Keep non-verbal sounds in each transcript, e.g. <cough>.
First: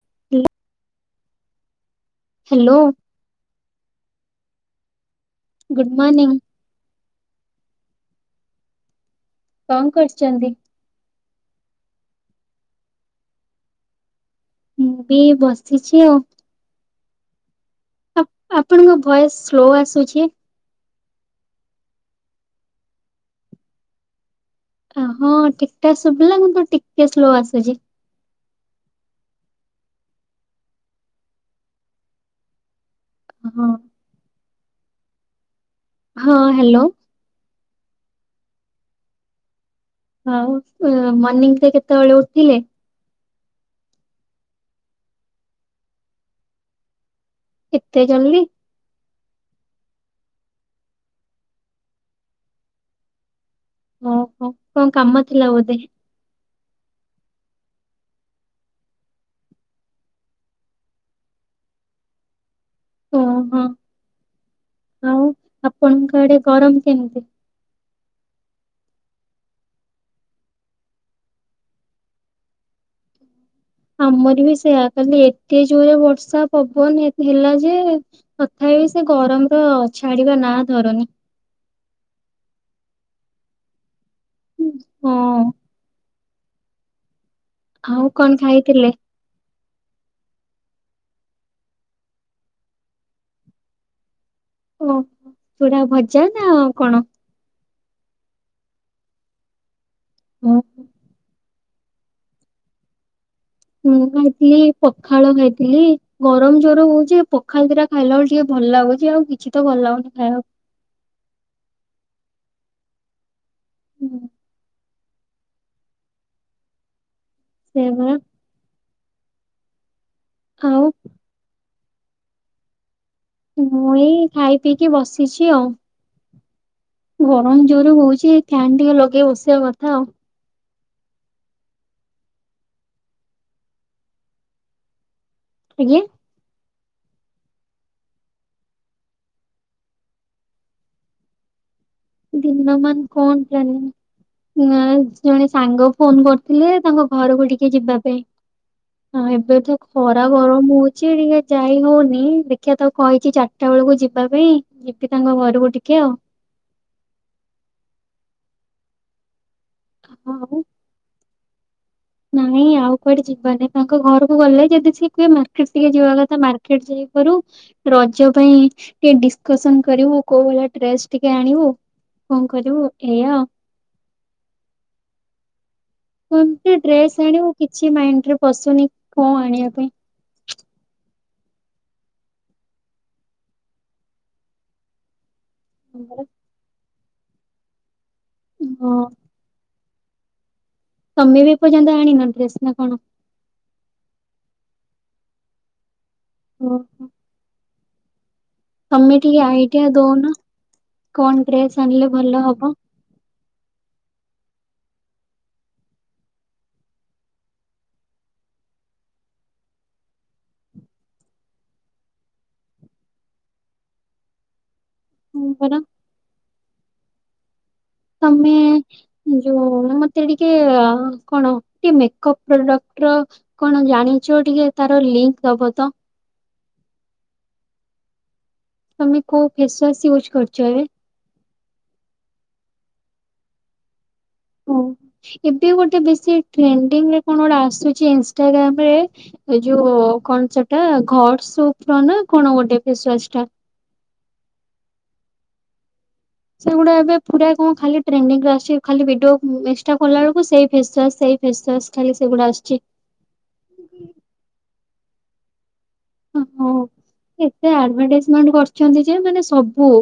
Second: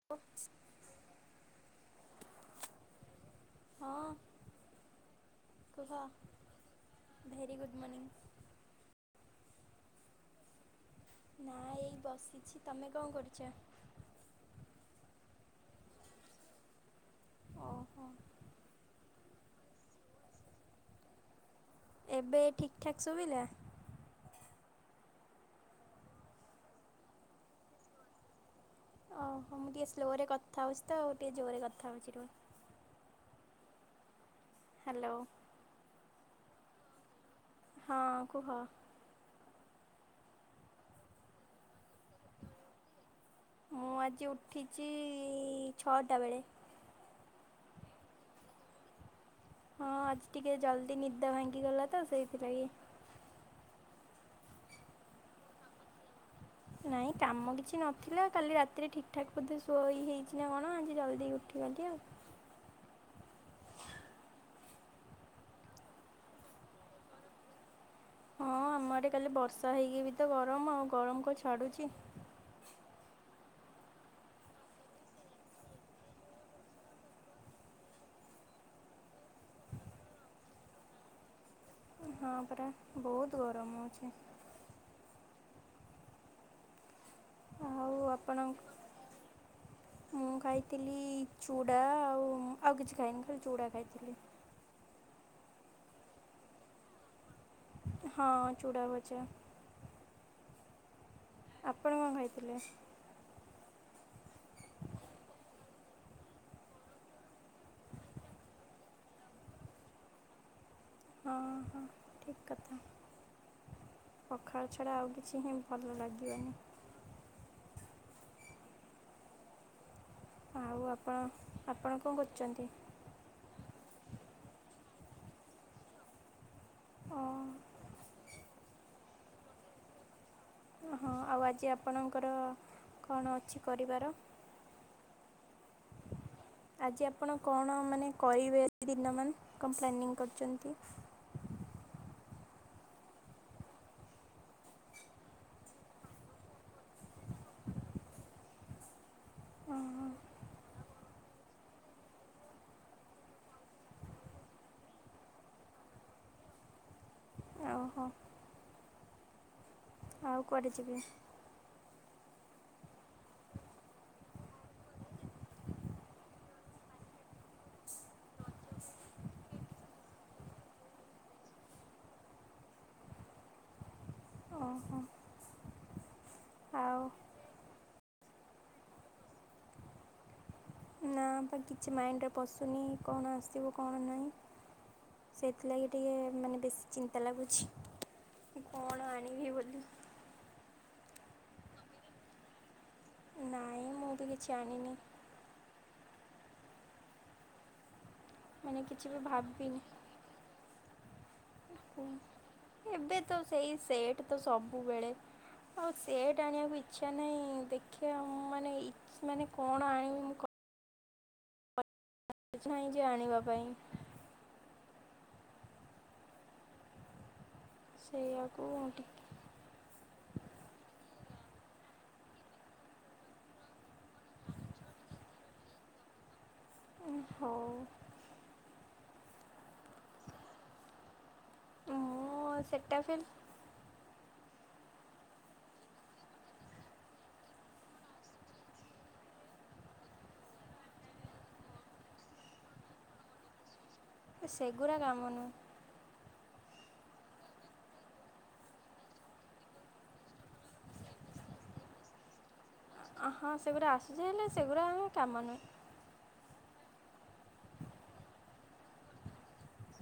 <unintelligible> Hello. ହଁ good କୁହ morning very good morning. କ କରିଚନ୍ତି? ମ ଏଇ ବସିଛି ତମେ କଣ କରୁଛ? ମୁଁ ବି ବସିଛି ଆଉ। ଓହୋ ଆ ଆପଣଙ୍କ ଭଏସ ସ୍ଲୋ ଆସୁଛି। ଏବେ ଠିକ୍ ଠାକ୍ ଶୁଭିଲା। ହଁ ଠିକଠାକ୍ ଶୁଭିଲା ମୁତ ଟିକେ ସ୍ଲୋ ଆସୁଛି। ଓହୋ ମୁଁ ଟିକେ ସ୍ଲୋରେ କଥା ହେଉଛି ତ ଟିକେ ଜୋରେ କଥା ହେଉଛି ରୁହ। ହଁ ହ୍ୟାଲୋ ହଁ ହ୍ୟାଲୋ ହଁ କୁହ। ଆଉ ଏ ମର୍ଣିିଂରେ କେତେବେଳେ ଉଠିଲେ? ମୁଁ ଆଜି ଉଠିଛି ଛଅଟା ବେଳେ। ଏତେ ଜଲଦି ହଁ ଆଜି ଟିକେ ଜଲ୍ଦି ନିଦ ଭାଙ୍ଗିଗଲା ତ ସେଇଥିପାଇଁ। ଓହୋ କଣ କାମ ଥିଲା ବୋଧେ? ନାଇଁ କାମ କିଛି ନଥିଲା କାଲି ରାତିରେ ଠିକ ଠାକ ବୋଧେ ଶୋଇ ହେଇଛି ନା କଣ ଆଜି ଜଲ୍ଦି ଉଠିଗଲି ଆଉ। ଓହୋ ଆଉ ଆପଣଙ୍କ ଆଡେ ଗରମ କେମତି? ହଁ ଆମ ଆଡେ କାଲି ବର୍ଷା ହେଇକି ବି ତ ଗରମ ଆଉ ଗରମ କଣ ଛାଡ଼ୁଛି। ଆମର ବି ସେୟା କାଲି ଏତେ ଜୋରେ ବର୍ଷା ପବନ ଏତ ହେଲା ଯେ ତଥା ବିି ସେ ଗରମ ର ଛାଡିବା ନା ଧରନି ହଁ ପରା ବହୁତ ଗରମ ହଉଛି। ହୁଁ ହଁ ହଉ ଆଉ କଣ ଆପଣଙ୍କ ଖାଇଥିଲେ? ମୁଁ ଖାଇଥିଲି ଚୁଡ଼ା ଆଉ ଆଉ କିଛି ଖାଇନି ଖାଲି ଚୁଡ଼ା ଖାଇଥିଲି। ଓହୋ ଚୁରା ଭଜା ନା ଆଉ କଣ? ହଁ ଚୂଡା ଭଜା। ହୁଁ ଆପଣ କଣ ଖାଇଥିଲେ? ମୁଁ ଖାଇଥିଲି ପଖାଳ ଖାଇଥିଲି ଗରମ ଜୋର ହଉଛି ପଖାଳ ଦିଟା ଖାଇଲା ବେଳ ଟିକେ ଭଲ ଲାଗୁଛି ଆଉ କିଛି ତ ଭଲଲାଗୁନି ଖାଇବାକୁ ହଁ ହଁ ଠିକ କଥା। ହୁଁ <inaudible> ପଖାଳ ଛଡ଼ା ଆଉ କିଛି ହିଁ ଭଲ ଲାଗିବନି। ସେୟାବା ଆଉ ଆପଣ ଆପଣ କଣ କରୁଛନ୍ତି? ମୁଁ ଏଇ ଖାଇ ପିଇକି ବସିଛି ଆଉ। ଓ ଗରମ ଜୋର ହଉଛି ଫ୍ୟାନ୍ ଟିକେ ଲଗେଇ ବସିବା କଥା ଆଉ। ହଁ ଆଉ ଆଜି ଆପଣଙ୍କର କଣ ଅଛି କରିବାର? ଆଜ୍ଞା ଆଜି ଆପଣ କଣ ମାନେ କଇବେ ଦିନମାନ କଣ ପ୍ଲାନିଂ କରିଛନ୍ତି? ଦିନ ମାନ କଣ ପ୍ଲାନିଙ୍ଗ ଜଏଁ ଜଣେ ସାଙ୍ଗ ଫୋନ କରିଥିଲେ ତାଙ୍କ ଘରକୁ ଟିକେ ଯିବା ପାଇଁ। ହଁ ଏବେ ତ ଖରା ଗରମ ହଉଛି ଟିକେ ଯାଇ ହଉନି ଦେଖିବା ତାକୁ କହିକି ଚାର ଚାରିଟା ବେଳକୁ ଯିବା ପାଇଁ ଯିବି ତାଙ୍କ ଘରକୁ ଟିକେ ଆଉ। ଓହୋ ଆଉ କୁଆଡେ ଯିବି ନାଇଁ ଆଉ କୁଆଡେ ଯିବାନାଇ ତାଙ୍କ ଘରକୁ ଗଲେ ଯଦି ସିଏ କୁହେ ମାର୍କେଟ ଟିକେ ଯିବା କଥା ମାର୍କେଟ ଯାଇପାରୁ ରଜ ପାଇଁ ଟିକେ ଡିସ୍କସନ୍ କରିବୁ କୋଉ ଭଳିଆ ଡ୍ରେସ୍ ଟିକେ ଆଣିବୁ କଣ କରିବୁ ଏୟା ଆଉ ଓହୋ କେନ୍ତି ଆଉ ଡ୍ରେସ ଆଣିବୁ କିଛି ମାଇଣ୍ଡରେ ପସୁନି କଣ ଆଣିବା ପାଇଁ ନା ବା କିଛି ମାଇଣ୍ଡରେ ପଶୁନି କଣ ଆସିବ କଣ ନାହିଁ। ସେଥିଲାଗି ଟିକେ ମାନେ ବେଶୀ ଚିନ୍ତା ଲାଗୁଛି କି ହଁ କଣ ଆଣିବି ବୋଲି। ତମେ ବି ଏ ପର୍ଯ୍ୟନ୍ତ ଆଣିନ ଡ୍ରେସ ନା କଣ? ନାଇଁ ମୁଁ ବି କିଛି ଆଣିନି। <unintelligible> ମାନେ କିଛି ତମେ ବି ଟିକେ ଆଇଡିଆ ଭାବିନି। ଦଉନ କଣ ଡ୍ରେସ୍ ଆଣିଲେ ଭଲ ହବ। ଏବେ ତ ସେଇ ସେଟ୍ ତ ସବୁବେଳେ। ହଉ ସେଟ୍ ଆଣିବାକୁ ଇଚ୍ଛା ନାହିଁ ଦେଖିବା ମୁଁ ମାନେ ସେ ମାନେ କଣ ଆଣିବି ମୁ କ ସ ନାହିଁ ଯେ ଆଣିବା ପାଇଁ। ହୁଁ ପରା। ତମେ। ସେଇଆକୁ ଯୋଉ ମତେ ଟିକେ କଣ ଟିକେ ମେକଅପ୍ ପ୍ରଡକ୍ଟ ର କଣ ଜାଣିଛ ଟିକେ ତାର ଲିଙ୍କ୍ ଦବ ତ ହଉ ତମେ କଉ ଫେସ୍ ୱାଶ୍ ୟୁଜ୍ କରଛ ହେ ହଁ ସେଟା ଫିଲ୍ ଓ ଏବେ ଗୋଟେ ବେଶୀ ଟ୍ରେଡ଼ିଙ୍ଗ୍ ରେ କଣ ଗୋଟେ ଆସୁଛି ଇନ୍ସାଟାଗ୍ରାମ ରେ ଏ ଯୋଉ କଣ ସେଟା ଘଡ୍ ସପର ନା କଣ ଗୋଟେ ଫେସ୍ ୱାସ୍ ଟା ସେଗୁଡ଼ା କାମ ନୁହ ସେଗୁଡା ଏବେ ପୁରା କଣ ଖାଲି ଟ୍ରେଣ୍ଡିରେ ଆସିଛି ଖାଲି ଭିଡିଓ ଇନସ୍ଟ ଖଲା ବେଳକୁ ସେଇ ଫେସୱାସ୍ ସେ ଫେସୱାସ୍ ଖାଲି ସେଗୁଡ଼ା ଆସୁଛି ହଁ ସେଗୁଡ଼ା ଆସୁଛି ହେଲେ ସେଗୁଡ଼ା ଆମେ କାମ ନୁହେ ହ ଏତେ ଆଡ ଭଟାଇଜମେଣ୍ଟ କରିଛନ୍ତି ଯେ ମାନେ ସବୁ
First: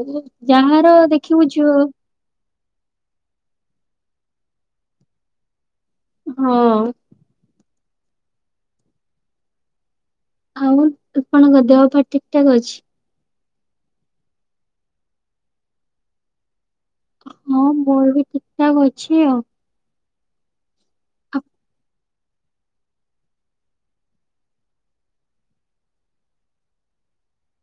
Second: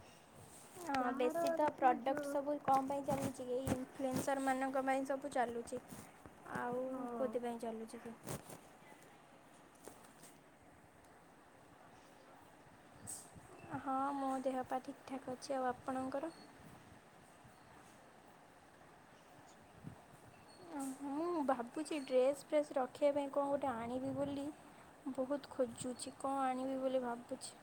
ଯାହାର ହଁ ବେଶୀ ଦେଖିବୁ ତ ଯ ପ୍ରଡ଼କ୍ଟ ସବୁ କଣ ପାଇଁ ଚାଲିଛି କି ଏଇ ଇନ୍ ଫ୍ଲୁଏନ୍ସର ମାନଙ୍କ ପାଇଁ ସବୁ ଚାଲୁଚି ହଁ ଆଉ ମୁଁ କୋଥିପାଇଁ ଚାଲୁଛି କି ଆଉ ଆପଣଙ୍କ ଦେହ ପା ଠିକ୍ ଠାକ୍ ଅଛି ହଁ ମୋ ଦେହ ପା ଠିକ୍ ଠାକ୍ ଅଛି, ଆଉ ଆପଣଙ୍କର ହଁ ମୋର ବି ଠିକ୍ ଠାକ୍ ଅଛି ଆଉ ମୁଁ ଆ- ଭାବୁଚି ଡ୍ରେସ୍ ଫ୍ରେସ୍ ରଖିବା ପାଇଁ କଣ ଗୋଟେ ଆଣିବି ବୋଲି ବହୁତ୍ ଖଜୁଚି କଣ ଆଣିବି ବୋଲି ଭାବୁଚି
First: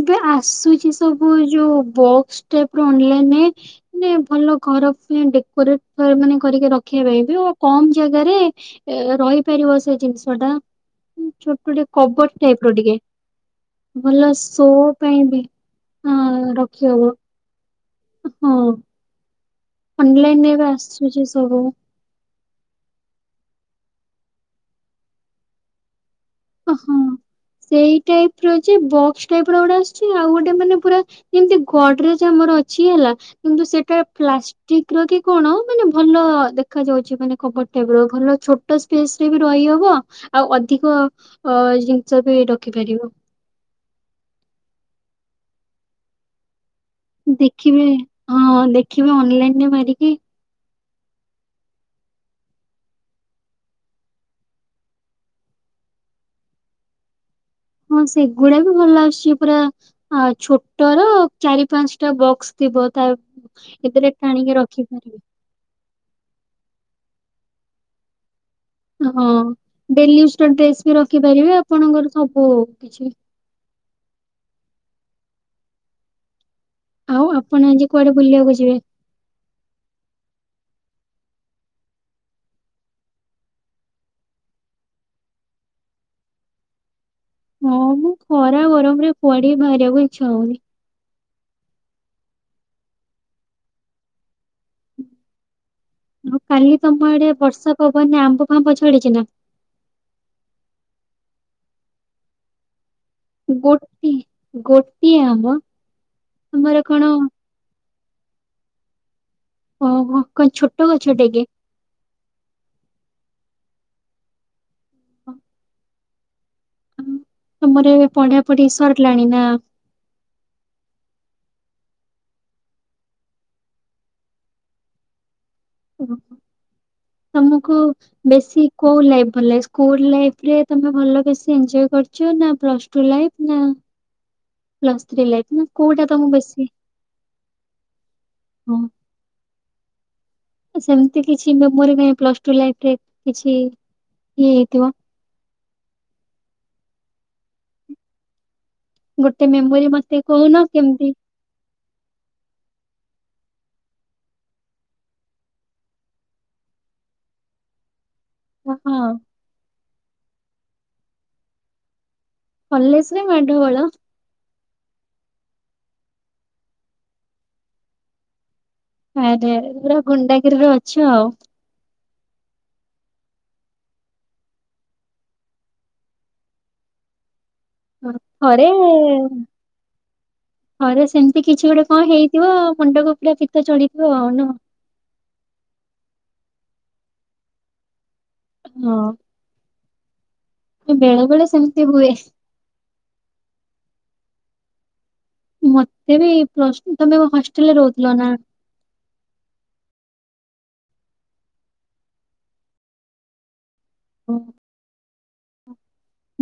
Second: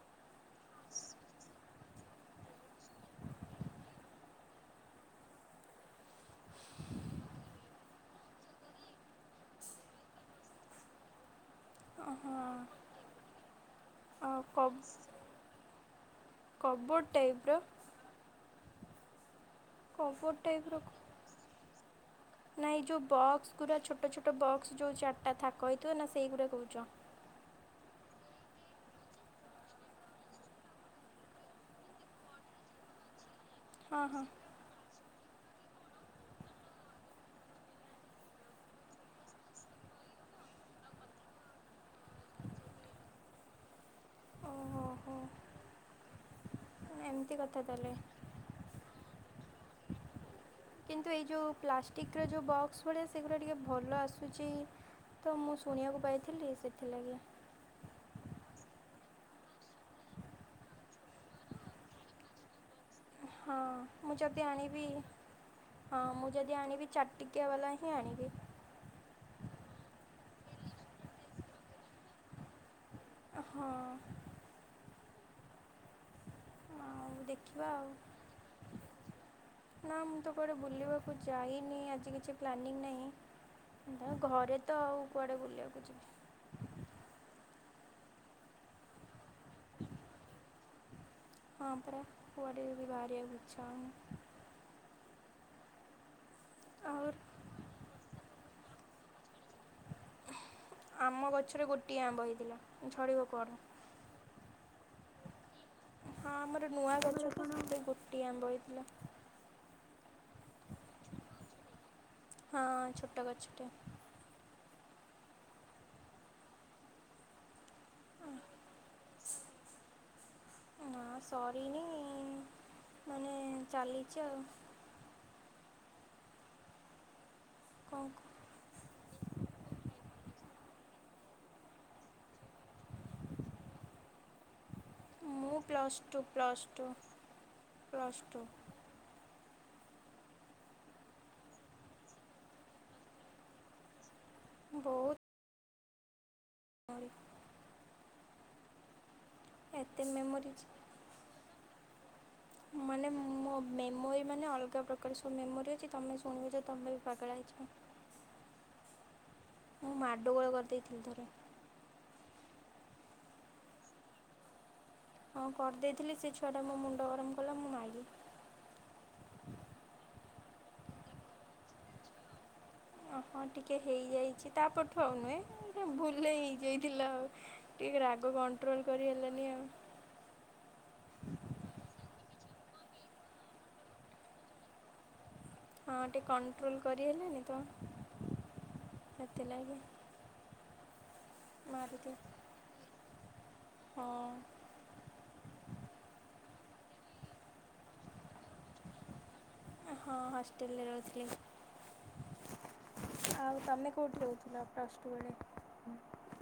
ଏବେ ଆସୁଛି ସବୁ ଯୋଉ ବକ୍ସ ଟାଇପ ର ଅନଲାଇନରେ ମାନେ ଭଲ ଘର ଡେକୋରେଟ ମାନେ କରିକି ରଖିବା ପାଇଁ ହବ କମ୍ ଜାଗାରେ ଏ ରହିପାରିବ ସେ ଜିନିଷ ଟା ଛୋଟୋ ଟେ ହଁ କବର ଟାଇପ୍ ର ଟିକେ ଭଲ ଆଉ ଶୋ କବ୍ ପାଇଁ ବି ହଁ କବୋର୍ଡ଼ ରଖିହବ ଟାଇପ୍ ର ହଁ କବୋର୍ଡ଼ ଅନଲାଇନରେ ଏବେ ଆସୁଛି ସବୁ। ନା ଏଇ ଜଉ ବକ୍ସ ଗୁରା ଛୋଟ ଛୋଟ ବକ୍ସ ଜଉ ଚାରିଟା ଥାକ ହେଇଥିବ ନା ସେଇଗୁଡ଼ା କହୁଛ। ହଁ। ସେଇ ଟାଇପର ଯେ ବକ୍ସ ଟାଇପର ଗୋଟେ ଆସୁଛି ଆଉ ଗୋଟେ ମାନେ ପୁରା। ଯେମିତି ଗଡ଼ରେଜ ଆମର ଅଛି ହେଲା। କିନ୍ତୁ ସେଟା ହଁ ହଁ। ପ୍ଲାଷ୍ଟିକର କି କଣ ମାନେ ଭଲ ଦେଖା ଯାଉଛି ମାନେ ଖବର। ହେବ ଭଲ ଛୋଟ ସ୍ପେସ ରେ ବି ରହିହବ ଆଉ ଅଧିକ। ଅ ଜିନିଷ ବି ରଖିପାରିବ। ଓହୋ ଓହୋ। ଦେଖିବେ। ତାହେଲେ। ହଁ ଦେଖିବେ ଅନଲାଇନରେ ମାରିକି। କିନ୍ତୁ ଏଇ ଜଉ ପ୍ଲାଷ୍ଟିକିର ଯେଉଁ ବକ୍ସ ଭଳିଆ ସେଗୁଡ଼ା ଟିକେ ଭଲ ଆସୁଛି। ତ ମୁଁ ଶୁଣିବାକୁ ପାଇଥିଲି ସେଥିଲାଗି। ହଁ ସେଗୁଡା ବି ଭଲ ଆସୁଛି ପୁରା ଛୋଟର ଚାରି ପାଞ୍ଚଟା ବକ୍ସ। ଥିବ ତା ହଁ ମୁଁ ଏଥିରେ ଯଦି ଟାଣିକି ଆଣିବି ରଖିପାରିବେ। ହଁ ମୁଁ ଯଦି ଆଣିବି ଚାଟଟିକିଆ ବାଲା ହିଁ ଆଣିବି। ହଁ ଡେଲିଉଜର ଡ୍ରେସ ବି ରଖିପାରିବେ ଆପଣଙ୍କର ସବୁ କିଛି। ହଁ। ଆଉ ଆପଣ ଦେଖିବା ଆଜି ଆଉ। କୁଆଡେ ବୁଲିବାକୁ ଯିବେ? ନା ମୁଁ ତ କୁଆଡେ ବୁଲିବାକୁ ଯାଇନି ଆଜି କିଛି ପ୍ଲାନିଂ ନାହିଁ। ନା ଘରେ ତ ଆଉ କୁଆଡ଼େ ବୁଲିବାକୁ ଯିଵି। ହଁମ ଖରା ଗରମରେ କୁଆଡେଵି ବାହାରିବାକୁ ଇଛାହଉନି। ହଁ ପରା କୁଆଡେଵି ବାହାରିବାକୁ ଇଛାହଉନି। ହଁ କାଲି ତମ ଆହୁରି ଆଡେ ବର୍ଷା ପବନରେ ଆମ୍ବ ଫାମ୍ବ ଝଡିଛି ନା। ଆମ ଗଛରେ ଗୋଟିଏ ଆମ୍ବ ହେଇଥିଲା ଝଡିବ କେ। ଗୋଟି ଗୋଟିଏ ଆମ୍ବ। ହଁ ଆମର ତମର କଣ ନୂଆଗଛତ ଗୋଟିଏ ଆମ୍ବ ହେଇଥିଲା। ଓହୋ କଣ ଛୋଟ ଗଛଟେ କି। ହଁ ଛୋଟ ଗଛଟେ। ତମର ଏ ପଢାପଢି ସରିଲାଣି ନା। ନା ସରିନି ମାନେ ଚାଲିଛି ଆଉ। ଓହୋ ତମକୁ କଣ ବେଶୀ। କୋଉ ଲାଇଫ ଭଲଲାଗେ। ସ୍କୁଲ ଲାଇଫରେ ତମେ ଭଲ ବେଶି ଏନଜୟ କରୁଛ ନାଁ ପ୍ଲସଟୁ ଲାଇଫ ନାଁ। ପ୍ଲସଥ୍ରୀ ମୁଁ ଲାଇଫନା ପ୍ଲସ୍ କୋଉଟା ଟୁ ତମକୁ ପ୍ଲସ୍ ବେସି। ଟୁ ପ୍ଲସ୍ ଟୁ ସେମିତି କିଛି ମେମୋରି ନାହିଁ ପ୍ଲସଟୁ ଲାଇଫରେ କିଛି ହେଇଥିବ। ହଉ। ଗୋଟେ ମେମୋରି ଏତେ ମତେ ମେମୋରି କହୁନ କେମତି। ମାନେ ମୋ ମେମୋରି ମାନେ ଅଲଗା ପ୍ରକାର ସବୁ ମେମୋରୀ ଅଛି ତମେ ଶୁଣୁଛ ତମେ ଵି ପାଗଳ ହେଇଯିବ। କହ। ମୁଁ ମାଡଗୋଳ କରିଦେଇଥିଲି ଥରେ। କଲେଜରେ ମାଡଗୋଳ। ହଁ କରିଦେଇଥିଲି ସେ ଛୁଆଟା ମୋ ମୁଣ୍ଡ ଗରମ କଲା ମୁଁ ମାଇଲି। ଆରେ ପୁରା ଗୁଣ୍ଡାଗିରିରେ ଅଛ ଆଉ। ଓହଟିକେ ହେଇଯାଇଛି ତାପଠୁ ଆଉ ନୁହେଁ ଭୁଲ ହେଇଯାଇଥିଲା ଆଉ। ଟିକେ ରାଗ ଥରେ କଣ୍ଟ୍ରୋଲ୍ କରି ହେଲାଣି ଆଉ। ଘରେ ସେମିତି କିଛି ଗୋଟେ କଣ ହେଇଥିବ ମୁଣ୍ଡକୁ ପୁରା ପିତ ଚଢିଥିବ ଆଉନୁହେଁ। ହଁ ଟିକେ କଣ୍ଟ୍ରୋଲ କରିହେଲାଣି ତ। ହଁ। ସେଥିଲାଗି ବେଳେ ବେଳେ ସେମିତି ହୁଏ। ମାରିଦିଏ। ହଁ। ମତେ ବି ପ୍ଲସ ତମେ ହଷ୍ଟେଲରେ ରହୁଥିଲ ନା? ହଁ ହଷ୍ଟେଲରେ ରହୁଥିଲି। ଆଉ ତମେ କେଉଁଠି ରହୁଥିଲ ପ୍ଲସ ଟୁ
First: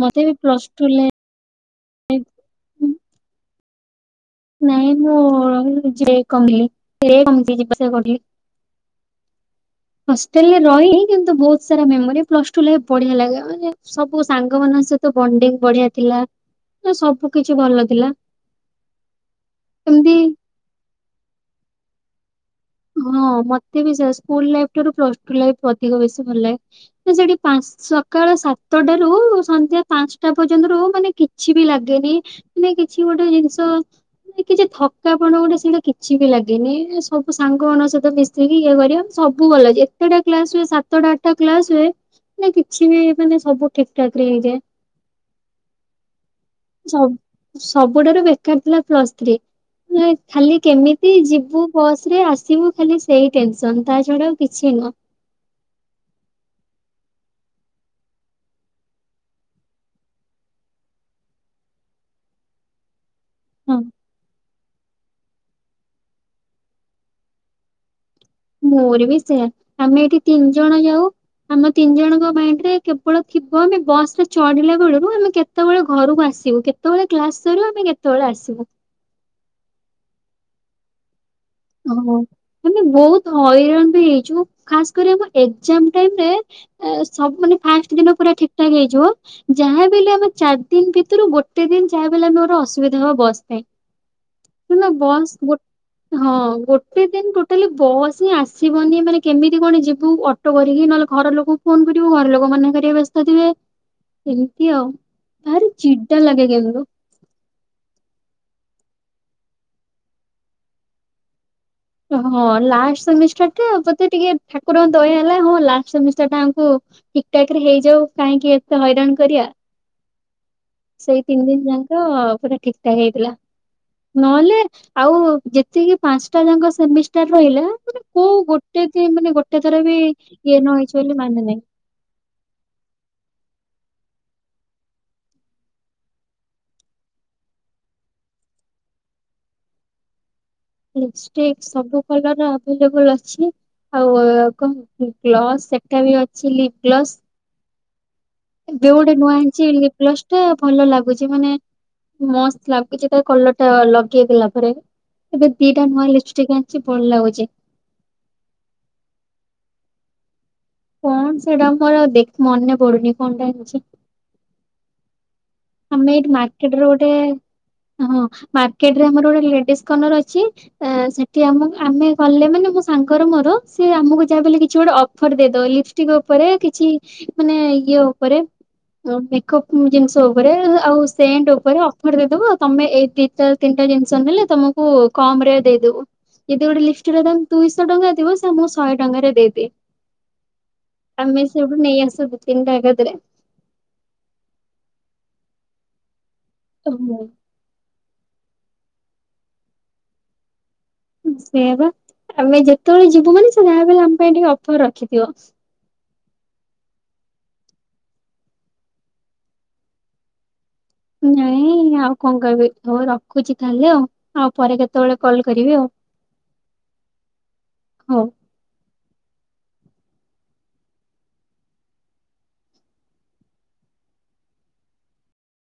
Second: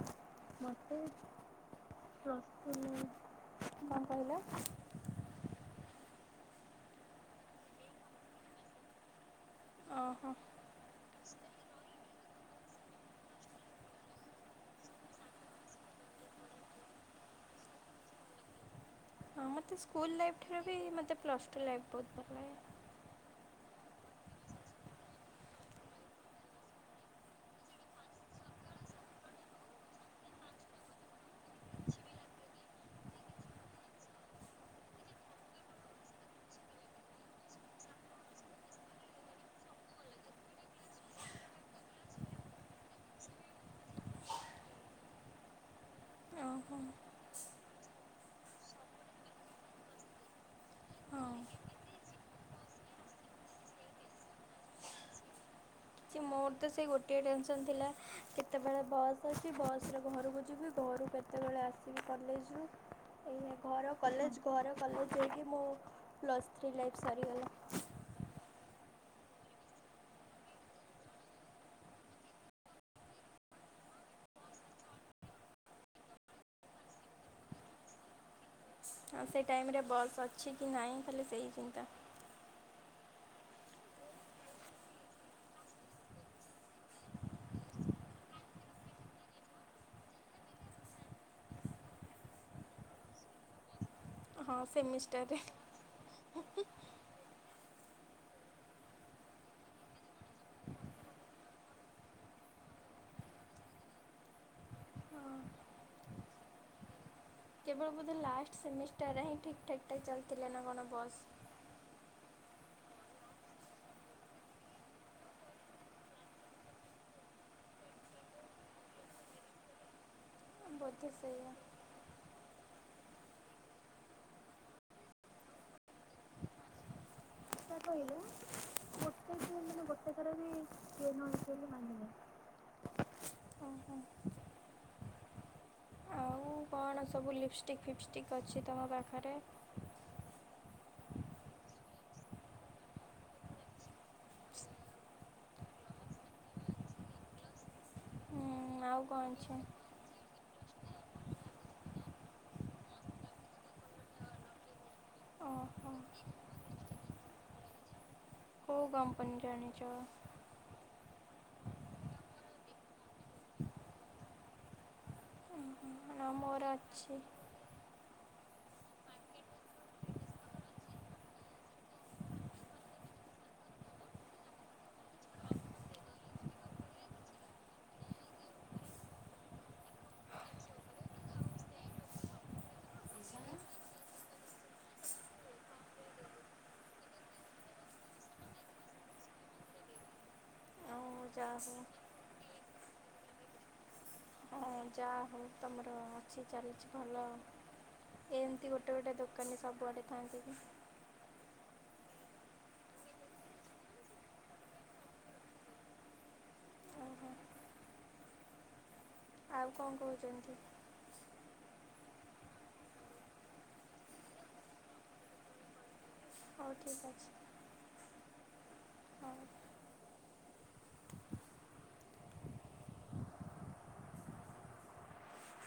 ମତେ ବି ପ୍ଲସ୍ ଟୁ ମୋତେ ଲେ ପ୍ଲସ ଟୁ ରେ, କଣ କହିଲ? ନାଇଁ ମୁଁ ଯେ କମିଲିରେ କମିି ଯିବାସିବା କରିଲି। ଓହୋ। ହଷ୍ଟ୍ରେଲରେ ରହି କିନ୍ତୁ ବହୁତ ସାରା ମେମୋରି ପ୍ଲସ ଟୁ ରେ ବଢିଆ ଲାଗିଅ ମାନେ ସବୁ ସାଙ୍ଗ ମାନଙ୍କ ସହିତ ବଣ୍ଡିଙ୍ଗ ବଢିଆ ଥିଲା ସବୁ କିଛି ଭଲ ଥିଲା। ହଁ ମୋତେ ସ୍କୁଲ ଏମିତି ଲାଇଫ୍ ଠାରୁ ବି ମୋତେ ପ୍ଲସ୍ ଟୁ ଲାଇଫ୍ ବହୁତ ଭଲ ଲାଗେ। ହଁ ମତେ ବି ସେୟା ସ୍କୁଲ ଲାଇଫ ଠାରୁ ପ୍ଲସ ଟୁ ଲାଇଫ ଅଧିକ ବେସି ଭଲ ଲାଗେ ତ ସେଠି ପନ୍ସ୍ ସକାଳ ସାତଟାରୁ ସନ୍ଧ୍ୟା ପାଞ୍ଚଟା ପର୍ଯ୍ୟନ୍ତରୁ ମାନେ କିଛି ବି ଲାଗେନି ମାନେ କିଛି ଗୋଟେ ଜିନିଷ କିଛି ଥକାପଣ ଗୋଟେ ସେଇଟା କିଛି ବି ଲାଗେନି ସବ୍ ସାଙ୍ଗ ନଙ୍କ ସହିତ ମିଶିକି ଇଏ କରିଅ ସବୁ ଭଲ ଲାଗିଅ ଯେତେଟା କ୍ଲାସ ହୁଏ ସାତଟା ଆଠଟା କ୍ଲାସ ହୁଏ ନା କିଛି ବି ମାନେ ସବୁ ଠିକଠାକ ରେ ହେଇଯାଏ। ଓହୋ ସବ୍ ସବୁଠାରୁ ବେକାର ଥିଲା ପ୍ଲସ୍ ଥ୍ରୀ। ନାଇଁ ଖାଲି କେମିତି ହଁ। ଯିବୁ ବସ୍ ରେ ଆସିବୁ ଖାଲି ସେଇ ଟେନସନ ତା ଛଡା ଆଉ କିଛି ବି ନୁହଁ। ମୋର ତ ସେ ଗୋଟିଏ ଟେନସନ୍ ଥିଲା କେତେବେଳେ ବସ୍ ଅଛି ବସରେ ଘରକୁ ଯିବି ଘରୁ କେ ସେତେବେଳେ ଆସିକି କଲେଜରୁ ଏଇ ହଁ କର କଲେଜ କର କଲେଜ ହେଇକି ମୁଁ ପ୍ଲସ୍ ଥ୍ରୀ ଲାଇଫ୍ ସରିଗଲି। ମୋର ବି ସେୟା ଆମେ ଏଠି ତିନି ଜଣ ଯାଉ ଆମ ତିନି ଜଣଙ୍କ ମାଇଣ୍ଡ ରେ କେବଳ ଥିବ ଆମେ ବସ ରେ ଚଢିଲା ବେଳରୁ ଆମେ କେ କେତେବେଳେ ଘରକୁ ଆସିବୁ କେତେବେଳେ କ୍ଲାସ ସରିବ ଆମେ କେତେବେଳେ ଆସିବୁ। ଆଉ ସେ ଟାଇମେ ବସ୍ ଅଛି କି ନାହିଁ ଖାଲି ସେହି ଚିନ୍ତା। ହ ମାନେ ବହୁତ ହଇରାଣ ବି ହେଇଛୁ ଖାସ କରି ଆମ ଏକ୍ସାମ୍ ଟାଇମରେ ଏ ସବୁ ମାନେ ଫାଷ୍ଟ ଦିନ ପୁରା ଠିକ୍ ଠାକ୍ ହେଇଯିବ। ଯାହା ବି ହେଲେ ଆମେ ଚାରି ଦିନ ଭିତରୁ ଗୋଟେ ଦିନ ଯାହା ବି ହେଲେ ଆମେ ଗୋଟେ ଅସୁବିଧା ହବ ବସ୍ ପାଇଁ। ହଁ ମାନ୍ ବସ୍ ସେମିଷ୍ଟାରରେ ଗୋ ହଁ ଗୋ ଗୋଟେ ଦିନ ଟୋଟାଲି ବସ୍ ହିଁ ଆସିବନି ମାନେ କେମିତି କଣ ଯିବୁ ଅଟୋ କରିକି ନହେଲେ ଘର ଲୋକକୁ ଫୋନ କରିବୁ ଘର ଲୋକ ମାନେ କରିବେ ବ୍ୟସ୍ତ ଥିବେ। ଏମିତି ଆଉ ହଁ ଭାରି ଚିଡା ଲାଗେ କିନ୍ତୁ। କେବଳ ବୋଧେ ଲାଷ୍ଟ ସେମିଷ୍ଟାରରେ ହିଁ ଠିକ୍ ଠାକ୍ ଟା ଚାଲିଥିଲେ ନା କଣ ବସ୍। ହଁ ଲାଷ୍ଟ ସେମିଷ୍ଟାର ବୋଧେ ଟିକେ ଠାକୁରଙ୍କ ଦୟା ହେଲା ହଁ ଲାଷ୍ଟ ସେମିଷ୍ଟାର ଆଙ୍କୁ ଠିକ୍ ଠାକ୍ ରେ ହେଇଯାଉ କାହିଁକି ଏତେ ହଇରାଣ କରିଆ। ବୋଧେ ସେଇ ତିନି ସେଇଆ ଦିନ ଯାକ ପୁରା ଠିକ୍ ଠାକ୍ ହେଇଥିଲା ନହେଲେ ଆଉ ଯେତିକି ପାଞ୍ଚଟା ଯାକ ସେମିଷ୍ଟାର ରହିଲା ତା ମାନେ କହିଲେ କୋଉ ଗୋଟେ ଦ ମାନେ ଗୋଟେ ଥର ବି ଗୋଟେ ଥର ବି ଇଏ ନ ହେଇଛି ବୋଲି ଟ୍ରେନ୍ ହେଉଛି ମାନେ ନାଇଁ। ବୋଲି ମାନିନି ଓହୋ ଆଉ କଣ ସବୁ ଲିପଷ୍ଟିକ୍ ଫିପଷ୍ଟିକ୍ ଅଛି ତୁମ ପାଖରେ? ଲିପଷ୍ଟିକ ସବୁ କଲର ଆଭେଲେବଲ ଅଛି। ଆଉ କଣ ଗ୍ଲସ୍ ସେଟା ବି ଅଛିି ଲିପ୍ ଗ୍ଲସ୍। ଏବେ ଆଉ ଗୋଟେ କ'ଣ ନୂଆ ଅଛି ଆଣିଚି ଲିପ୍ ଗ୍ଲସ ଟେ ଭଲ ଲାଗୁଛି ମାନେ ମସ୍ତ ଲାଗୁଛି ତ କଲର ଟା ଲଗେଇ ଦେଲା ପରେ। ଏବେ ଦିଟା ଓହୋ ନୁଆଁ ଲିପିଷ୍ଟିକ୍ ଆଣିିଛି ଭଲ ଲାଗୁଛି। କଉ କମ୍ପାନି ର ଆଣିଚ। କଣ ସେଇଟା ମୋର ଦେଖ ମନେ ପଡୁନି କଣଟା ଆଣିଚି। ଆମେ ଏଇଠି ନା ମୋର ମାର୍କେଟ ଗୋଟେ ଅଛି ହଁ ମାର୍କେଟରେ ଆମର ଗୋଟେ ଲେଡିସ୍ କର୍ଣର ଅଛି। ସେଠି ଆମ ଆମେ ଗଲେ ମାନେ ମୋ ସାଙ୍ଗର ମୋର ସେ ଆମକୁ ଯାହା ବି ହେଲେ କିଛି ଗୋଟେ ଅଫର ଦେଇଦବ ଲିପ ଷ୍ଟିକ୍ ଉପରେ କିଛି ମାନେ ଇଏ ଉପରେ ମେକପ୍ ଜିନିଷ ଆଉ। ଉପରେ ଆଉ ସେଣ୍ଟ ଉପରେ ଅଫର ଦେଇଦବ ତମେ ଏଇ ଦିଟା ତିନିଟା ଜିନିଷ ନେଲେ ତମକୁ। କୁ କମ୍ ରେ ଦେଇଦେବୁ। ଯଦି ଗୋଟେ ଲିପଷ୍ଟିକ୍ ର ଦାମ୍ ଦୁଇଶହ ଟଙ୍କା ଥିବ ସେ ଆମକୁ ଶହେ ଟଙ୍କାରେ ଦେଇଦିଏ। ଆଉ ଆମେ ସେଇଠୁ ଯାହା ନେଇଆସୁ ଦି ତିନି ଟା ଏକାଥରେ। ହ ଯାହା ହଉ ତମର ଅଛି ଚାଲିଛି ଓହୋ। ଭଲ। ଏମିତି ଗୋଟେ ଗୋଟେ ଦୋକାନୀ ସବୁଆଡ଼େ ଥାଆନ୍ତେକି। ସେଇ ବା ଆମେ ଯେତେବେଳେ ଯିବୁ ମାନେ ସେ ଯାହା ବି ହେଲେ ଆମ ପାଇଁ ଟିକେ ଅଫର ରଖିଥିବ। ଓହୋ ଆଉ କଣ କହୁଛନ୍ତି? ନାଇଁ ଆଉ କଣ କହିବି ହଉ ରଖୁଛି ତାହଲେ ଆଉ। ଆଉ ପରେ କେତେବେଳେ କଲ୍ କରିବି ଆଉ। ହଉ ଠିକ୍ ଅଛି। ହଉ। ହଉ